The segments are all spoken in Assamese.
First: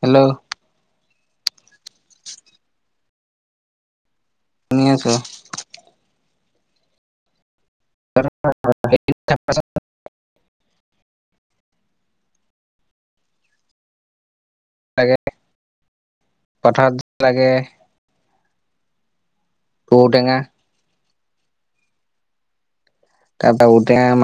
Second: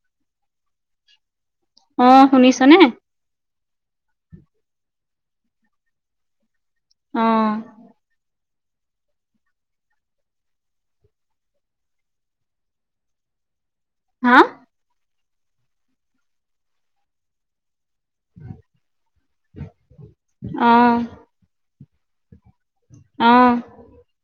হেল্ল' অ, শুনিছনে? শুনি আছোঁ। উম, [unintelligible] হা? [unintelligible] ঔটেঙা অ, অ [unintelligible] ঔটেঙা [unintelligible]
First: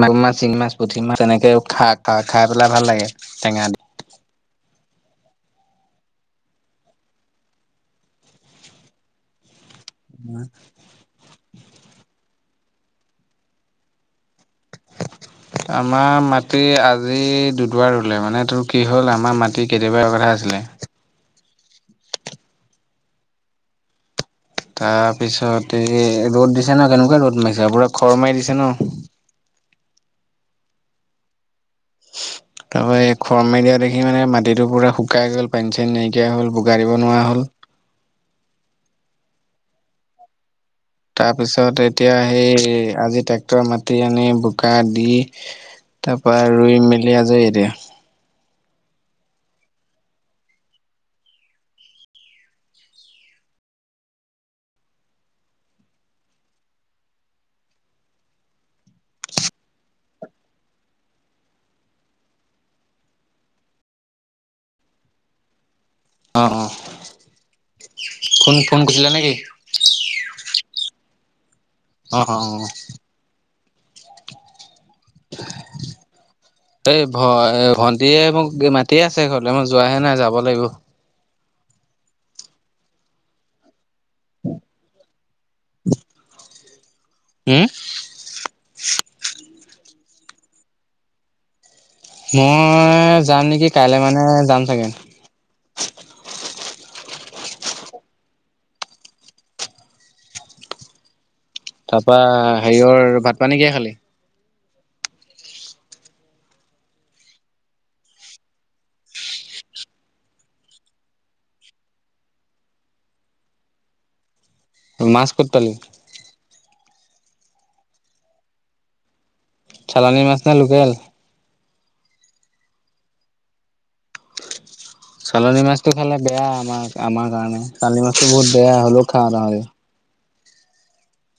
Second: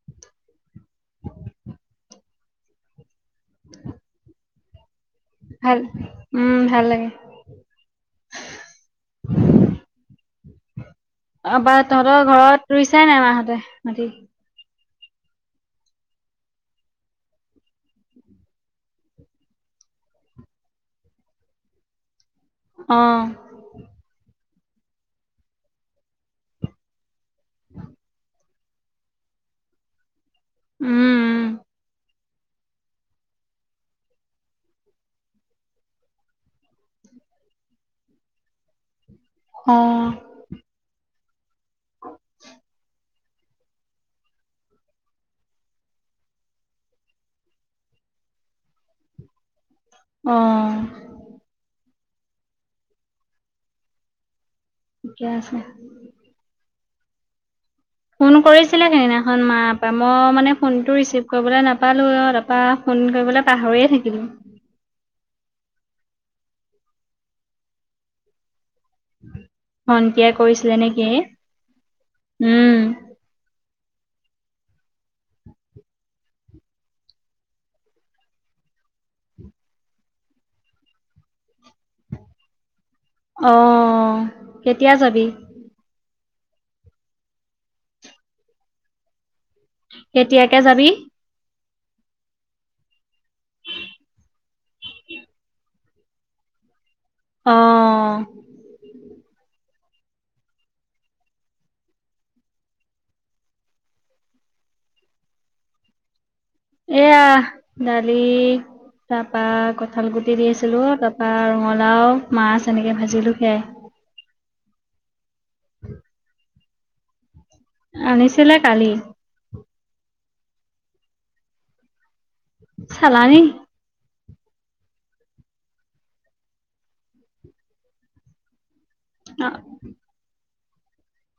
মাগু মাছ, শিঙি মাছ পুঠি মাছ, তেনেকে খা-খাই পেলাই ভাল লাগে টেঙা দি ভাল, উম, ভাল লাগে। আপাৰ তহঁতৰ ঘৰত ৰুইছাই নাই মাহঁতে মাটি? [unintelligible] আমাৰ মাটি আজি দু দুবাৰ ৰুলে মানে তোৰ কি হ'ল আমাৰ মাটি কেতিয়াবা কথা আছিল ছিলে। অ, তাৰ পিছত এই ৰ'দ দিছে ন কেনেকুৱা ৰ'দ মাৰিছে পুৰা খৰ মাৰি দিছে ন। উম, উম। তাৰ পৰাৰা খৰ মাৰ দিয়া দেখি মানে মাটিটো পূৰা শুকাই গ'ল পানী চানী নাইকিয়া হ'ল বোগা দিব নোৱাৰা হ'ল। [inaudible] অ, তাৰপিছত এতিয়া সেই আজি টেক মাতি আনি বোকা দি তাৰ পৰা ৰুই মেলি আজৰি এতিয়া। অ, ঠিকে আছে। [unintelligible] ফোন কৰিছিলে সেইদিনাখন মাৰ মই মানে ফোনটো ৰিচিভ কৰিবলৈ নাপালোঁ তাৰা ফোন কৰিব লে পাহৰিয়ে থাকিলোঁ। অ, অ, [unintelligible] নেকি? ভণ্টিয়ে কৰিছিলে নেকি? অ, অ, অ। উম [unintelligible] এই ভ-ভন্টিয়ে মোক মাতিে আছে ঘৰলৈ মই যোৱাহে নাই যাব লাগিব। অ, কেতিয়া যাবি? উম, কেতিয়াকে যাবি? মই যাম নেকি, কাইলে মানে যাম চাগে। অ, তাৰপা হেৰিয়ৰ, ভাত পানী কিহে খালি? এয়া, দালি তাৰ পৰা কঠাল গুটি দিছিলোঁ তাৰপা ৰঙালাও মাছ এনেকে ভাজিলোঁ সেয়াই। মছ ক'ত পালি? আনিছিলে কালি। পানীৰ মাছ নে লোকেল? চালানি চালনী মাছটো খালে বেয়া। আমাৰ, আমাৰ কাৰণে চালানী মাছতো বহুত বেয়া হ'লেও খা, অ হয়।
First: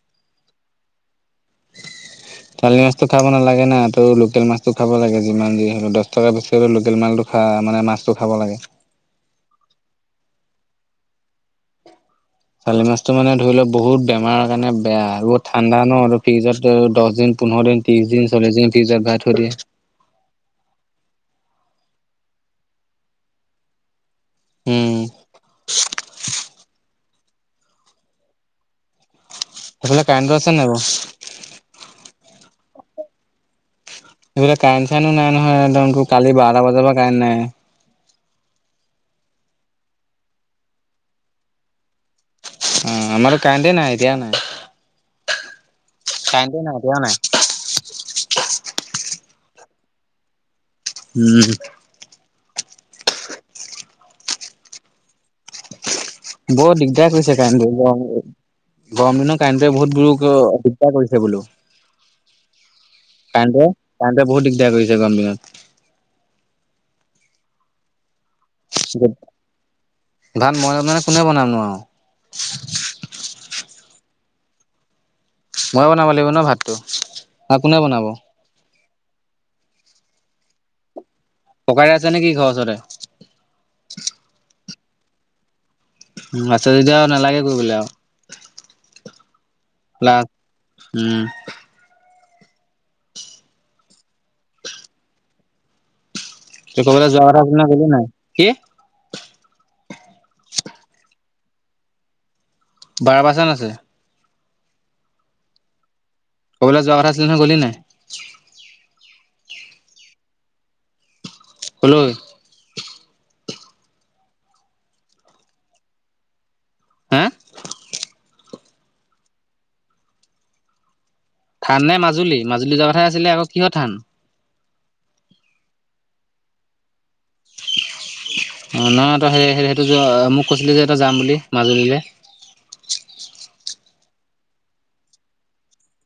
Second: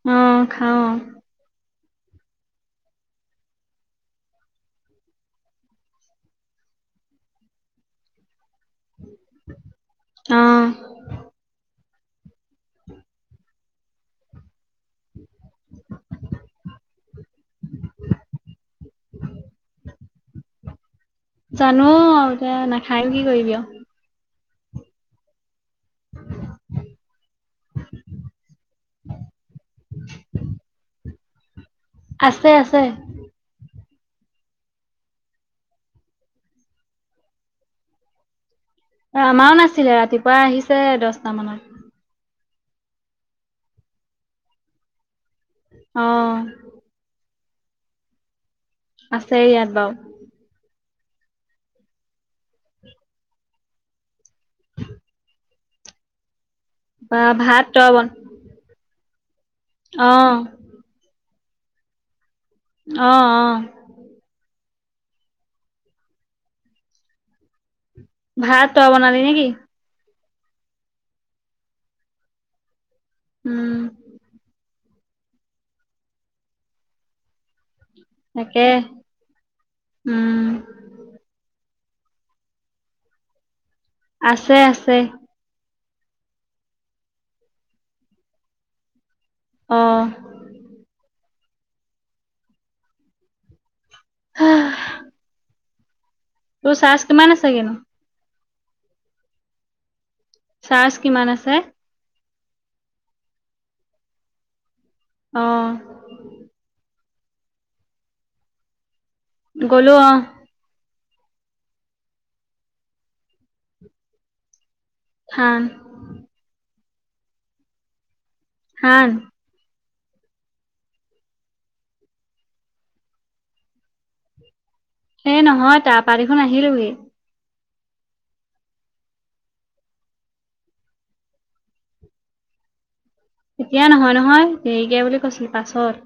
অ, খাওঁ। চোৱালি মাছতো খাব নালাগে না, তো, লোকেল মাছতটো খাব লাগে। যি, যি, হলে দহ টকা বেছি হ'লে লোকেল মাছটো খাব মানে মাছটো খাব লাগে। আহ। চালি মাছটো মানে ধৰি লও, বহুত বেমাৰৰ কাৰণে। বেয়া বহুত ঠাণ্ডা ন, আৰু ফ্ৰিজত দহ দিন, পোন্ধৰ দ, ত্ৰিশ দিন, চল্লিশ দিন, ফ্ৰিজত ভাই থৈ দিয়ে। জানো আৰু এতিয়া নাখায় কি কৰিবি অ'। উম। [inaudible] সেইফালে কণ ৰছে নাই ব'। আছে, আছে। এইবোাক কাৰেণ্ট চাইনো নাই নহয়। একদ কালি বাৰটা বজাৰ পৰা কাৰেণ্ট নাই। আমাৰও নাছিলে, ৰাতিপুৱা আহিছে, দছটা মানত। অ, আমাৰ কাহদে নাই, এতিয়া নাই। অ কাইতে নতি, ন। আছে ইয়াত বু উম। বৰ দিগদাৰ বা কৰিছে কণ ভাত তই গৰম, বন গৰম দিনত। কণ্টে বহুত অ বুৰুক অভিজ্ঞা কৰিছে বোলো। অ অ কতে, কণ্তে বহুত দিগদাৰ কৰিছে, গম দঙত। ভাত পোৱা বন দি, নেকি। ধান, বন, যাম মানে কোনে বনাম ন, আৰু। উম। ময় বনাব লাগিব ন, ভাতটো ন, কোনে বনাব। তাকে উম। পকাই আছে, নেকি ঘৰ ওচৰে। আছে, আছে। উ, আচ্ছা যদি আৰু নালাগে ক বলে আৰু অ প্লা, উম। তোৰ ত, চাৰ্জ কবলে য, কিমান আছে ন, কিনো কলে নাই কি। চাৰ্জ কিমান আছে। বাৰ পাচন, আছে। আহ। ক'বলৈ যোৱা কথা আছিলে নহয়, গ'লি নাই। গ'লো অ'। হ্লৈ হা। হে হা। থান নে মাজুলী, মাজুলী, যোৱাৰ কথাে আছিলে, আকৌ কিহৰ থান? সেই নহয়, তাৰ পাৰীখন আহিলোহি। নহয়ইে, সেইটো মোক কৈছিলে যে, এটা যাম বুলি মাজুলীলৈ। এতিয়া নহয়, নহয় দেৰিকে বুলি কৈছিল পাছৰ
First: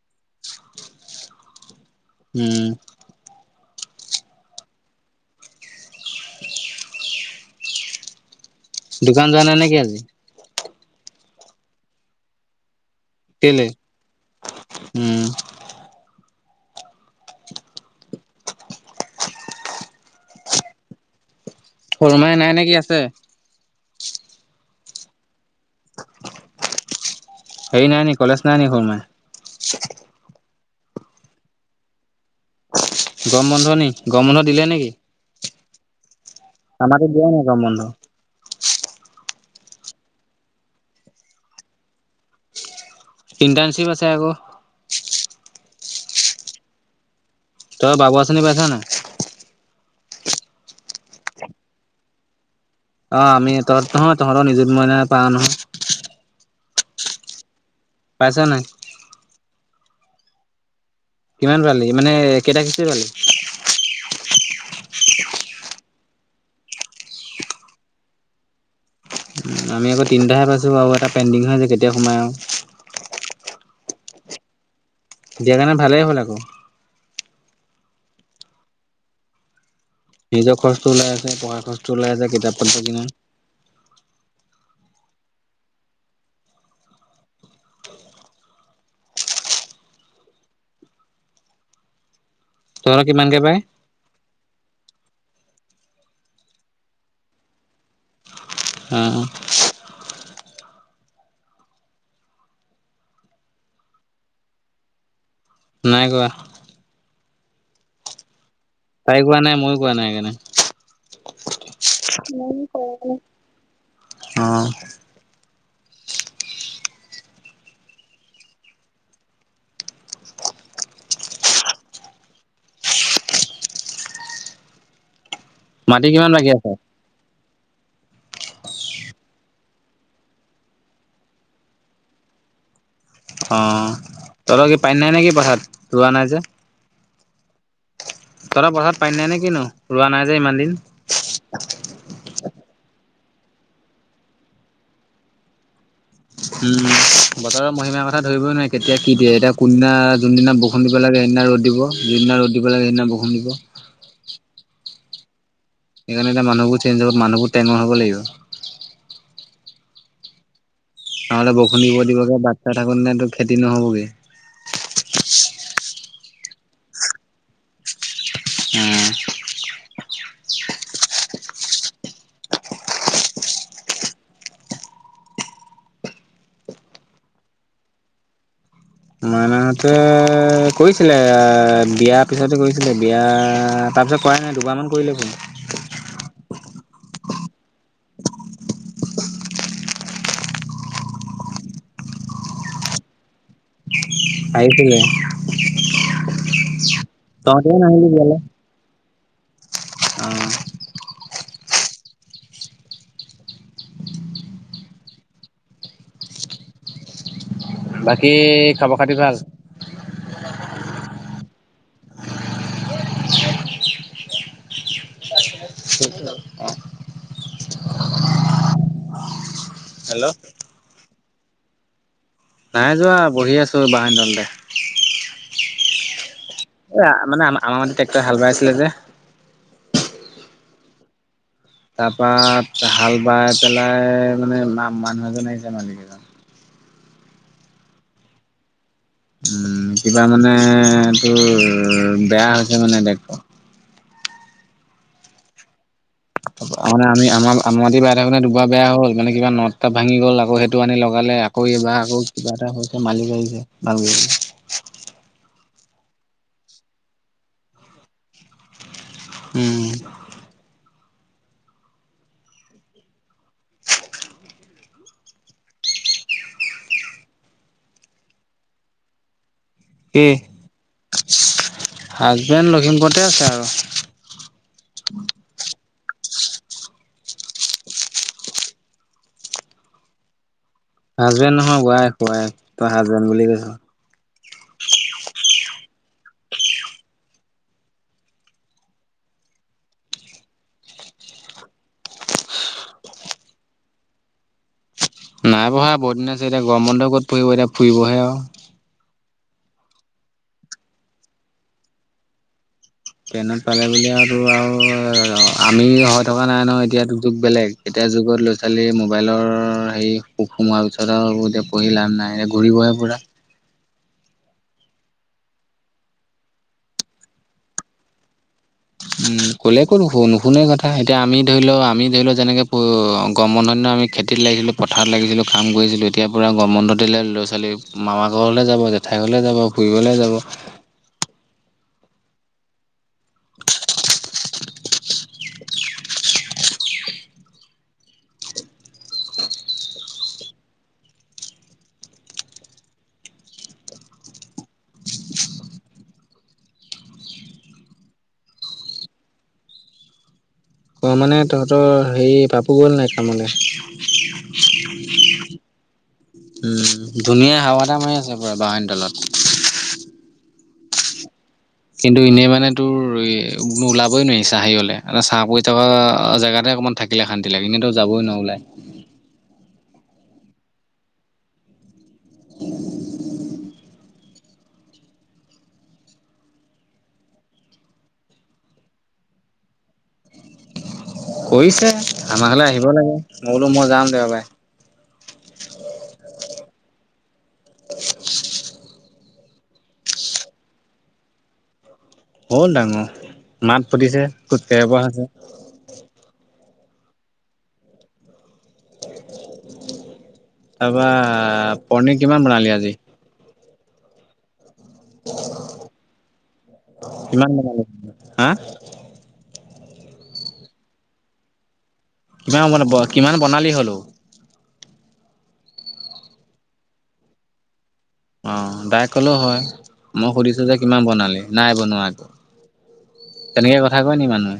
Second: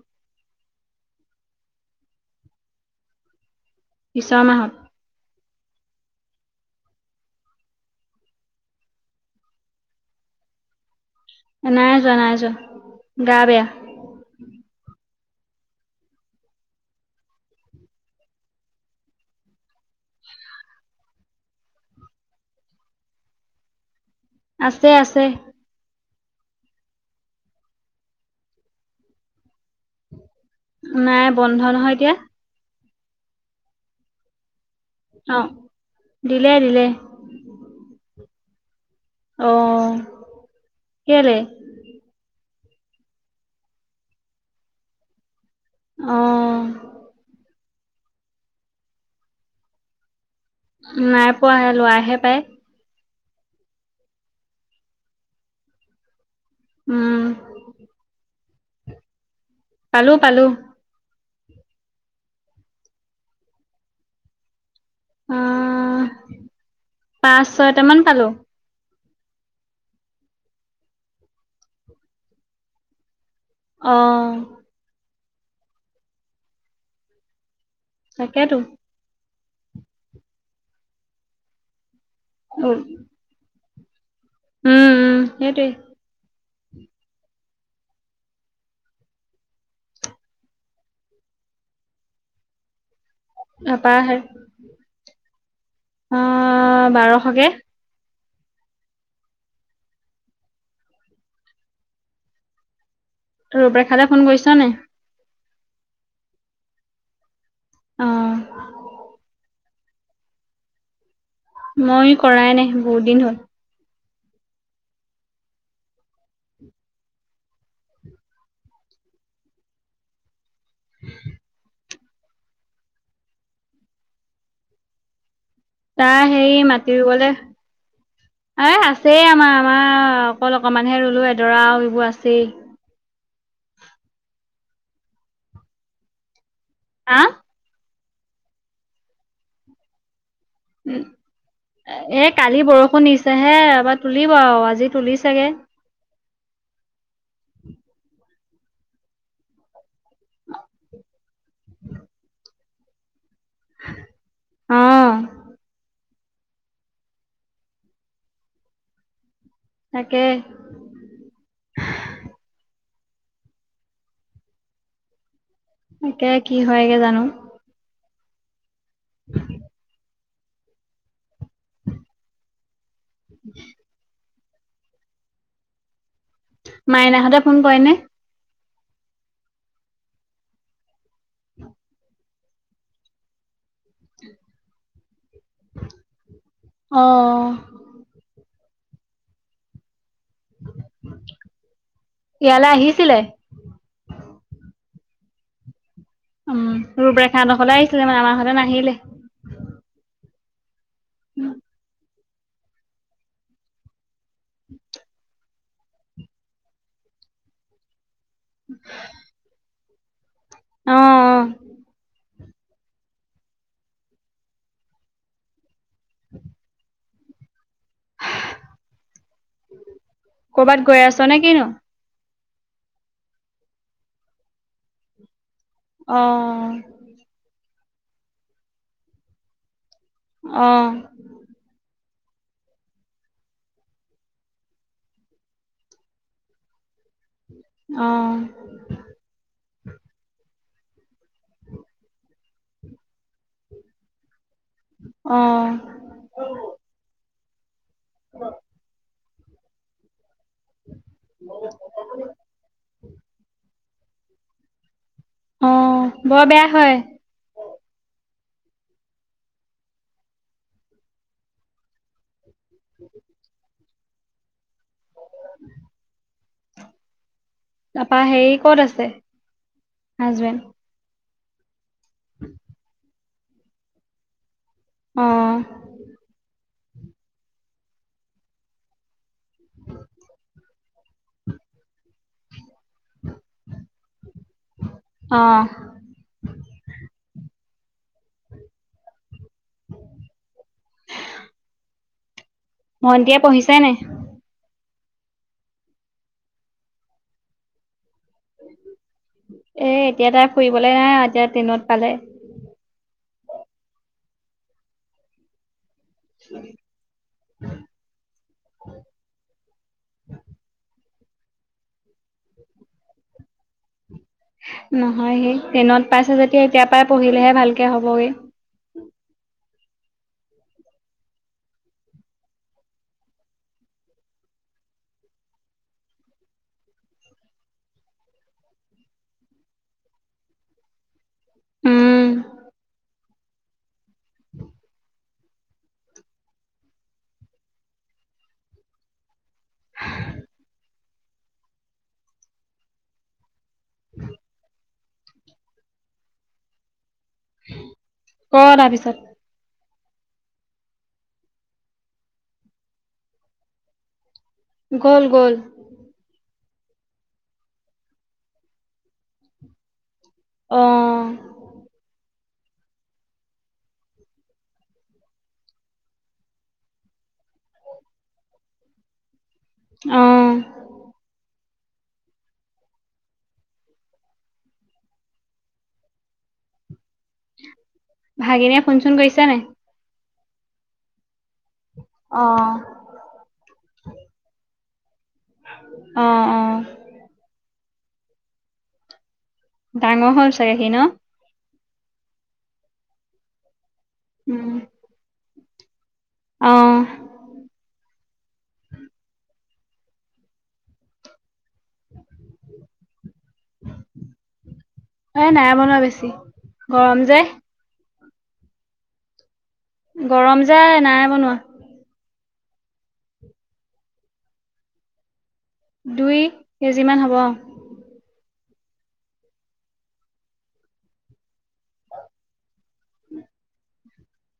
উম। বিছ মাহ। দোকান যোৱা নাই নেকি আজি। নাই যোৱা, নাই যোৱা। গা বেয়া কেলে উম শৰুমাই নাই নে কি আছে আছে আছে হেৰি নাই নি কলেজ নাই নি ঘ মাই নাই বন্ধ নহয় এতিয়া গম বন্ধ নি গম বন্ধ দিলে নেকি অ দিলে দিলে আমাক দিয় ন ক বন্ধ আহ কি ইণ্টাৰ্ণশ্বিপ আছে আকৌ আহ তই বাবু আচিনী পাই থান নাই পোৱাাহে লোৱাহে পায় অ আমি তহঁত নোহয় তহঁতৰ নিযুত মই ন পা নহয় উম কছা নাই পালো পালো কিমান পালি মানে কেইটা কেিচ পালি আহ পাঁচ ছয়টামান পালো আমি আকৌ তিনিটাহে পাইছোঁ আৰু এটা পেইণ্ডিং হৈ যায় কেতিয়া সোমাই আৰু অ দিয়াৰ কাৰণে ভালেই হ'ল আকৌ তাকাতো নিজৰ খৰচটো ওলাই আছে পঢ়াৰ খৰচটো ওলাই আছে কিতাপ পাত্ৰ কিনা উম উম হেৰি তৰা কিমানকে পাই এপাৰ হে অ বাৰশকে অ অ তৰপৰা খালে ফোন কৰিছ নে নাই কোৱা অ তাই কোৱা নাই ময়ো কোৱা নাই সেইকাৰণে মই কৰাই নাই বহুত দিন হ'ল অ উম মাটি তাই কিমান বাকী সেই আছে মাতিবলে এ আছেই আমাৰ আমাৰ অকল অকমানহে ৰুলো এডৰা আৰু এইবোৰ আছেই অ তলৰ কি পানী নাই নে কি পঠাত ৰোৱা নাই যে আহ তইৰা পথাদ পাই নাই নে কিনো ৰোৱা নাই যে ইমান দিন উ এ কালি বৰষুণ নি হে আমাৰ তুলিব আৰু আজি তুলি চাগে উম বতৰৰ মহিমাৰ কথা ধৰিবই নোৱাৰি কেতিয়া কি দিয়ে এতিয়া কুননা যোনদিনা বৰষুণ দিব লাগে সেইদিনা ৰ'দ দিব যোনদিনা ৰ'দ দিব লাগে সদিনা বৰষুণ দিব অ সেইকাৰণে এতিয়া মানুহবোৰ চেইঞজ হ মানুহবোৰ টাইমৰ হব লাগিব তাকে থাক নতো খেতি নহ'বগে একি হয়গে জানো অহ উ [unintelligible] মাইনহঁতে ফোন কৰে ন মানুহতে কৰিছিলে বিয়াৰ পিছতে কৰিছিলে বিয়া তাৰপিছত কৰাই নাই দুবাৰমান কৰিলে ফোন। অ'। ইয়ালৈ আহিছিলে। আহিছিলে। উম, [unintelligible] তহঁতেও আহিছিলে নাহিলি মানে বিয়ালে। আমাৰ ঘৰলে নাহিলে। অ'। [unintelligible] [unintelligible] বাকী খবৰ খাতি ভাল। অ', অ'। [inaudible] হেল্ল' কৰ'বাত গৈ আছোঁ নে কিনো? নাই যোৱা বহি আছোঁ বাহঁৰ তলতে। অ'। এ মানে আমা আমাৰ [unintelligible] ট্ৰেক্টৰে হাল বাই আছিলে যে। অ'। তাৰপা হাল বাই পেলাই মানে মা- মানুহ এজন আহিছে মালিক এজন। অ'। উম, কিবা মানে তোৰ বেয়া হৈছে মানে বেকটো। অ'। মানে [unintelligible] বাই থাকোতে দুবাৰ বেয়া হ'ল মানে কিবা নট টট ভাঙি গ'ল আৰু। সেইটো আনি লগালে আকৌ এইবাৰ আকৌ কিবা এটা হৈছে মালিক আহিছে ভাল কৰিবলে। অ' বৰ বেয়া হয়। উম। [inaudible] তাৰপৰা হেৰি ক'ত আছে? কি হাজবেণ্ড। হাজবেণ্ড লখিমপুৰতে আছে আৰু। অ'। হাজবেণ্ড নহয় ৱাইফ ৱাইফ তই হাজবেণ্ড বুলি কৈছোঁ। অ'। ভন্টিয়ে পঢ়িছে নাই। নাই পঢ়া বহুত দিন আছে এতিয়া গৰম বন্ধ ক'ত পঢ়িব এতিয়া ফুৰিবহে আৰু। এ এতিয়া তাই ফুৰিবলে নাই এতিয়া ট্ৰেইনত পালে। টেইনত পালে বুলি আৰু তোৰ আৰু আমি হয় থকা নাই নহয় এতিয়াতো যুগ বেলেগ এতিয়াৰ যুগত ল'ৰা ছোৱালীৰ মোবাইলৰ হেৰি পুক সোমাল। [unintelligible] এতিয়া পঢ়ি লাভ নাই এতিয়া ঘূৰিবহে পুৰা। নহয় সেই টেনত পাইছে যেতিয়া এতিয়াৰ পৰা পঢ়িলেহে ভালকে হ'বগে। উম, ক'লে কো নুশুন নুশুনে কথা এতিয়া আমি ধৰি লওঁ আমি ধৰি লওঁ যেনেকে [unintelligible] গৰম বন্ধ দিনা আমি খেতিত লাগিছিলোঁ পথাৰত লাগিছিলোঁ কাম কৰিছিলোঁ এতিয়া পুৰা গৰম বন্ধ দিলে ল'ৰা ছোৱালী মামা ঘৰলৈ যাব। জেঠাই ঘৰলৈ যাব ফুৰিবলৈ যাব। উম। [unintelligible] [unintelligible] [inaudible] ক' তাৰপিছত। অ' মানে তহঁতৰ হেৰি পাপু গ'ল নাই কামলৈ। গ'ল গ'ল। উম, ধুনীয়াাই হাৱা এটা মাৰি আছে পুৰা বাঁহনিৰ তলত। অ'। কিন্তু এনেই মানে তোৰ ওলাবই নোৱাৰি, চাহে হ'লে চাহ পৰি থকা জেগাতে। অকণমান থাকিলে শান্তি লাগে, এনে তই যাবই নোৱাৰ ওলায়। অ'। [unintelligible] ভাগিনীয়ে ফোন চোন কৈৰিছে নে নাই? কৰিছে অ'। আমাৰ ঘৰলে আহিব লাগে, মই বোলো মই যাম দেওবাৰে। অ', অ'। [inaudible] ডাঙৰ হ'ল চাগে সি ন? হ'ল ডাঙৰ মাত ফুতিছে খোজ উম, কাহিব পৰা হৈছে। অ'। তাৰপৰা পনিৰ কিমান বনালি আজি? এ, নাই বনোৱা বেছি গৰম যে। কিমান বনালি হা? গৰম যে নাই বনোৱা। কিমান, কিমান বনালি হ'লোওঁ? দুই কেজিমান হ'ব। অ', ডাইৰেক্ট কলেওঁ হয় মই সুধিছো যে কিমান বনালি নাই বনোৱাটো। তেনেকে কথা কয় নি মানুহে।